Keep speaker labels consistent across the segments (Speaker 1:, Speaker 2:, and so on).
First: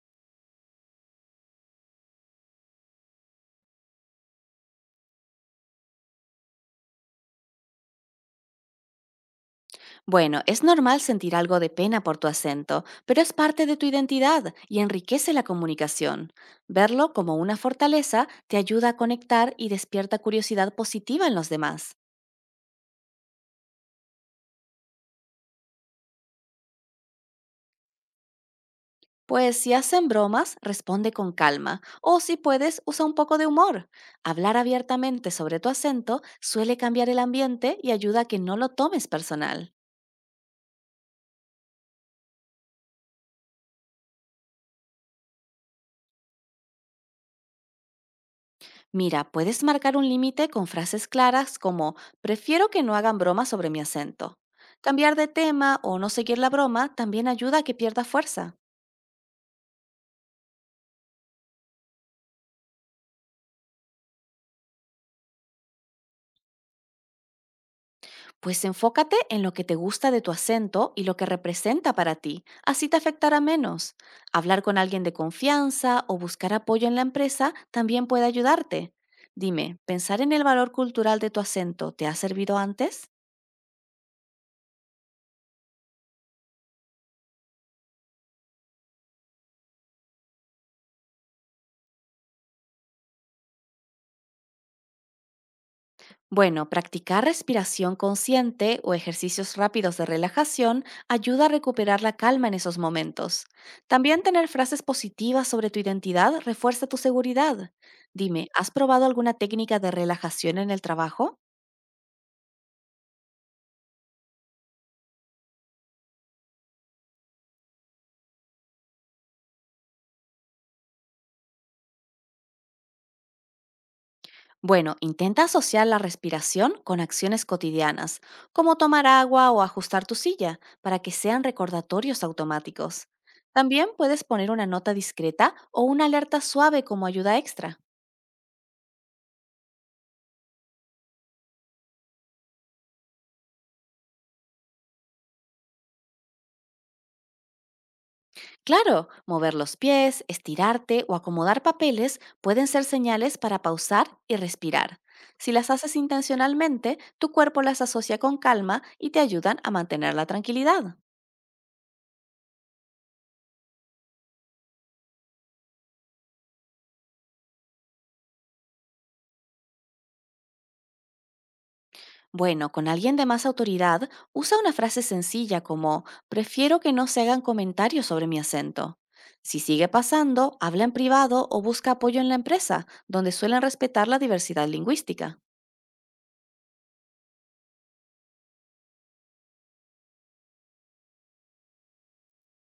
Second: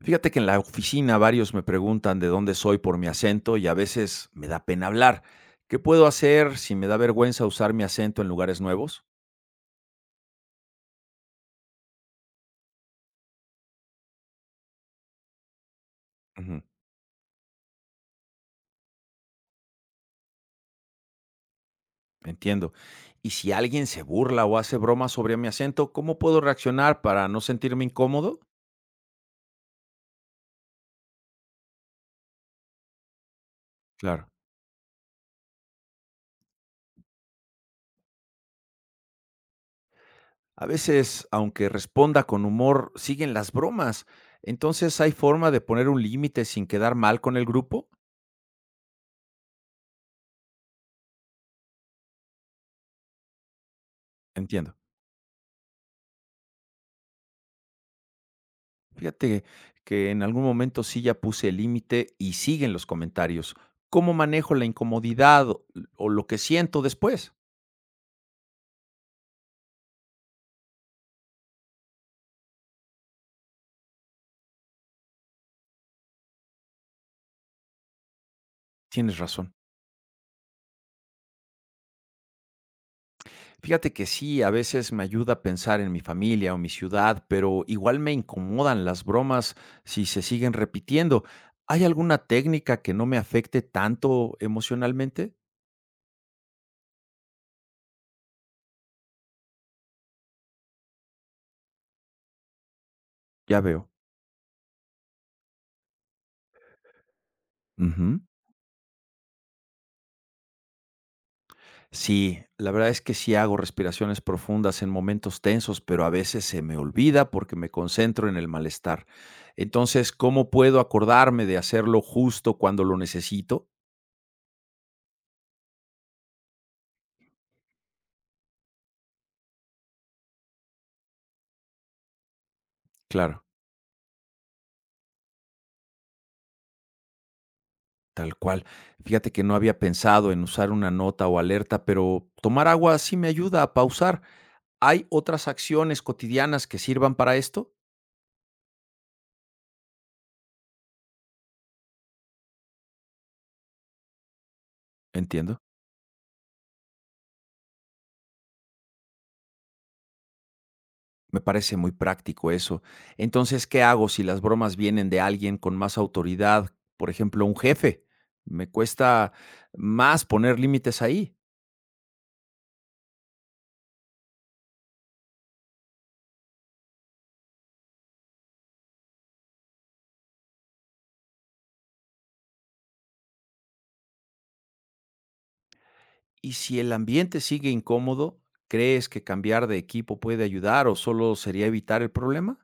Speaker 1: Fíjate que en la oficina varios me preguntan de dónde soy por mi acento y a veces me da pena hablar. ¿Qué puedo hacer si me da vergüenza usar mi acento en lugares nuevos?
Speaker 2: Bueno, es normal sentir algo de pena por tu acento, pero es parte de tu identidad y enriquece la comunicación.
Speaker 1: Ujú,
Speaker 2: Verlo como una fortaleza te ayuda a conectar y despierta curiosidad positiva en los demás.
Speaker 1: entiendo. Y si alguien se burla o hace bromas sobre mi acento, ¿cómo puedo reaccionar para no sentirme incómodo?
Speaker 2: Pues si hacen bromas, responde con calma o si puedes, usa un poco de humor.
Speaker 1: Claro.
Speaker 2: Hablar abiertamente sobre tu acento suele cambiar el ambiente y ayuda a que no lo tomes personal.
Speaker 1: A veces, aunque responda con humor, siguen las bromas. Entonces, ¿hay forma de poner un límite sin quedar mal con el grupo?
Speaker 2: Mira, puedes marcar un límite con frases claras como prefiero que no hagan broma sobre mi acento.
Speaker 1: Entiendo.
Speaker 2: Cambiar de tema o no seguir la broma también ayuda a que pierda fuerza.
Speaker 1: Fíjate que en algún momento sí ya puse el límite y siguen los comentarios. ¿Cómo manejo la incomodidad o lo que siento después?
Speaker 2: Pues enfócate en lo que te gusta de tu acento y lo que representa para ti, así te afectará menos. Hablar con alguien de confianza o buscar apoyo en la empresa también puede ayudarte.
Speaker 1: Tienes razón.
Speaker 2: Dime, ¿pensar en el valor cultural de tu acento te ha servido antes?
Speaker 1: Fíjate que sí, a veces me ayuda a pensar en mi familia o mi ciudad, pero igual me incomodan las bromas si se siguen repitiendo. ¿Hay alguna técnica que no me afecte tanto emocionalmente?
Speaker 2: Bueno, practicar respiración consciente o ejercicios rápidos de relajación ayuda a recuperar la calma en esos momentos.
Speaker 1: Ya veo.
Speaker 2: También tener frases positivas sobre tu identidad refuerza tu seguridad.
Speaker 1: Ujú.
Speaker 2: Dime, ¿has probado alguna técnica de relajación en el trabajo?
Speaker 1: Sí, la verdad es que sí hago respiraciones profundas en momentos tensos, pero a veces se me olvida porque me concentro en el malestar. Entonces, ¿cómo puedo acordarme de hacerlo justo cuando lo necesito?
Speaker 2: Bueno, intenta asociar la respiración con acciones cotidianas, como tomar agua o ajustar tu silla, para que sean recordatorios automáticos.
Speaker 1: Claro.
Speaker 2: También puedes poner una nota discreta o una alerta suave como ayuda extra.
Speaker 1: Tal cual. Fíjate que no había pensado en usar una nota o alerta, pero tomar agua sí me ayuda a pausar. ¿Hay otras acciones cotidianas que sirvan para esto?
Speaker 2: Claro, mover los pies, estirarte o acomodar papeles pueden ser señales para pausar y respirar. Si
Speaker 1: Entiendo.
Speaker 2: las haces intencionalmente, tu cuerpo las asocia con calma y te ayudan a mantener la tranquilidad.
Speaker 1: Me parece muy práctico eso. Entonces, ¿qué hago si las bromas vienen de alguien con más autoridad? Por ejemplo, un jefe. Me cuesta más poner límites ahí.
Speaker 2: Bueno, con alguien de más autoridad, usa una frase sencilla como prefiero que no se hagan comentarios sobre mi acento. Si sigue pasando, habla en privado o busca apoyo en la empresa, donde suelen respetar la diversidad lingüística.
Speaker 1: Y si el ambiente sigue incómodo, ¿crees que cambiar de equipo puede ayudar o solo sería evitar el problema?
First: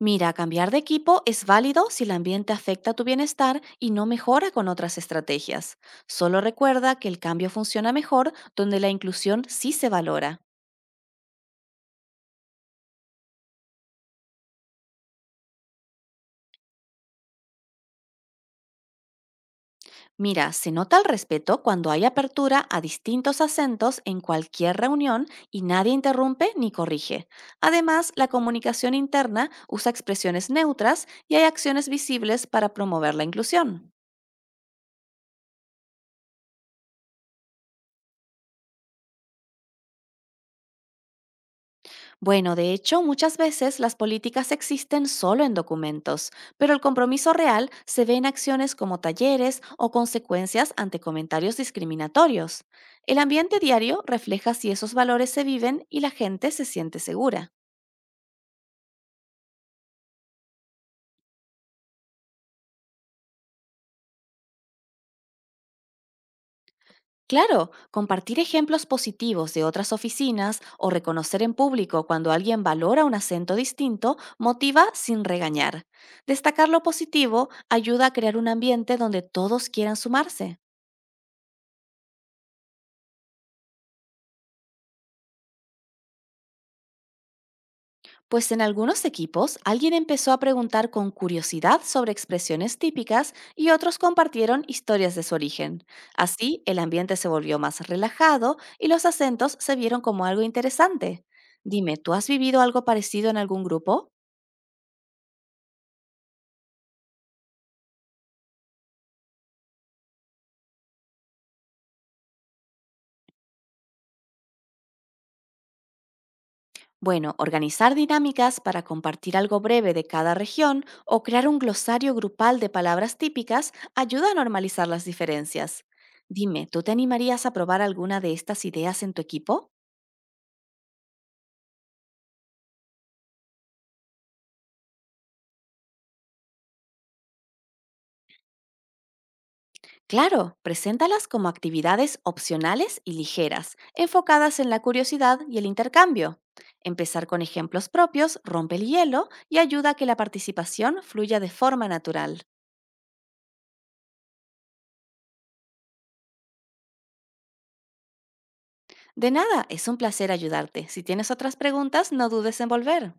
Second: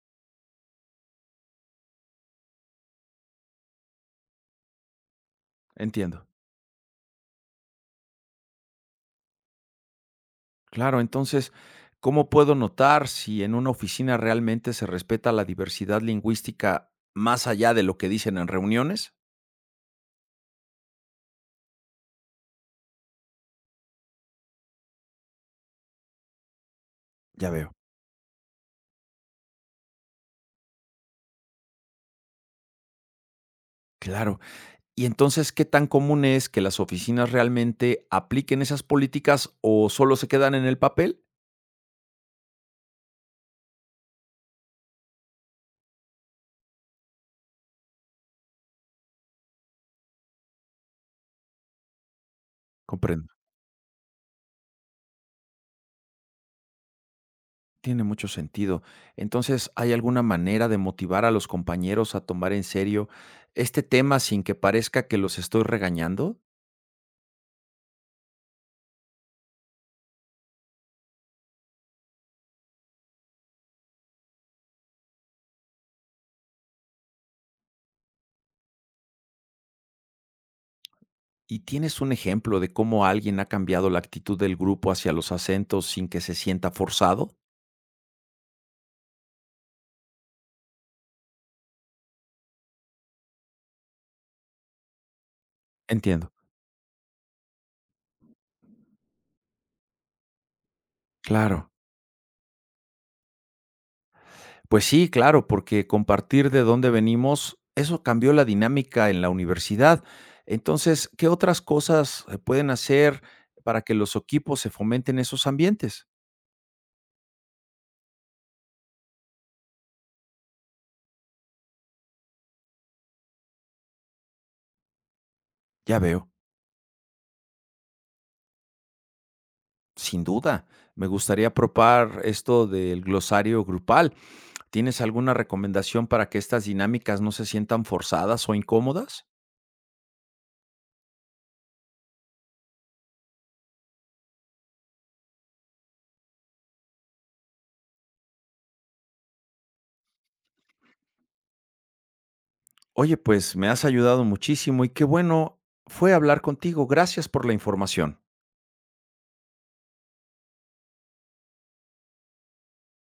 Speaker 2: Mira, cambiar de equipo es válido si el ambiente afecta tu bienestar y no mejora con otras estrategias.
Speaker 1: Entiendo.
Speaker 2: Solo recuerda que el cambio funciona mejor donde la inclusión sí se valora.
Speaker 1: Claro, entonces, ¿cómo puedo notar si en una oficina realmente se respeta la diversidad lingüística más allá de lo que dicen en reuniones?
Speaker 2: Mira, se nota el respeto cuando hay apertura a distintos acentos en cualquier reunión y nadie interrumpe ni corrige.
Speaker 1: Ya veo.
Speaker 2: Además, la comunicación interna usa expresiones neutras y hay acciones visibles para promover la inclusión.
Speaker 1: Claro. Y entonces, ¿qué tan común es que las oficinas realmente apliquen esas políticas o solo se quedan en el papel?
Speaker 2: Bueno, de hecho, muchas veces las políticas existen solo en documentos, pero el compromiso real se ve en acciones como talleres o consecuencias ante comentarios discriminatorios. El
Speaker 1: Comprendo.
Speaker 2: ambiente diario refleja si esos valores se viven y la gente se siente segura.
Speaker 1: Tiene mucho sentido. Entonces, ¿hay alguna manera de motivar a los compañeros a tomar en serio este tema sin que parezca que los estoy regañando?
Speaker 2: Claro, compartir ejemplos positivos de otras oficinas o reconocer en público cuando alguien valora un acento distinto motiva sin regañar. Destacar lo positivo ayuda a crear un ambiente donde todos quieran sumarse.
Speaker 1: ¿Y tienes un ejemplo de cómo alguien ha cambiado la actitud del grupo hacia los acentos sin que se sienta forzado?
Speaker 2: Pues en algunos equipos alguien empezó a preguntar con curiosidad sobre expresiones típicas y otros compartieron historias de su origen.
Speaker 1: Entiendo.
Speaker 2: Así, el ambiente se volvió más relajado y los acentos se vieron como algo interesante.
Speaker 1: Claro.
Speaker 2: Dime, ¿tú has vivido algo parecido en algún grupo?
Speaker 1: Pues sí, claro, porque compartir de dónde venimos, eso cambió la dinámica en la universidad. Entonces, ¿qué otras cosas pueden hacer para que los equipos se fomenten esos ambientes?
Speaker 2: Bueno, organizar dinámicas para compartir algo breve de cada región o crear un glosario grupal de palabras típicas ayuda a normalizar las diferencias.
Speaker 1: Ya veo,
Speaker 2: Dime, ¿tú te animarías a probar alguna de estas ideas en tu equipo?
Speaker 1: sin duda. Me gustaría propar esto del glosario grupal. ¿Tienes alguna recomendación para que estas dinámicas no se sientan forzadas o incómodas?
Speaker 2: Claro, preséntalas como actividades opcionales y ligeras, enfocadas en la curiosidad y el intercambio. Empezar con ejemplos propios rompe el hielo y ayuda a que la participación fluya de forma natural.
Speaker 1: Oye, pues me has ayudado muchísimo y qué bueno fue hablar contigo. Gracias por la información.
Speaker 2: De nada, es un placer ayudarte. Si tienes otras preguntas, no dudes en volver.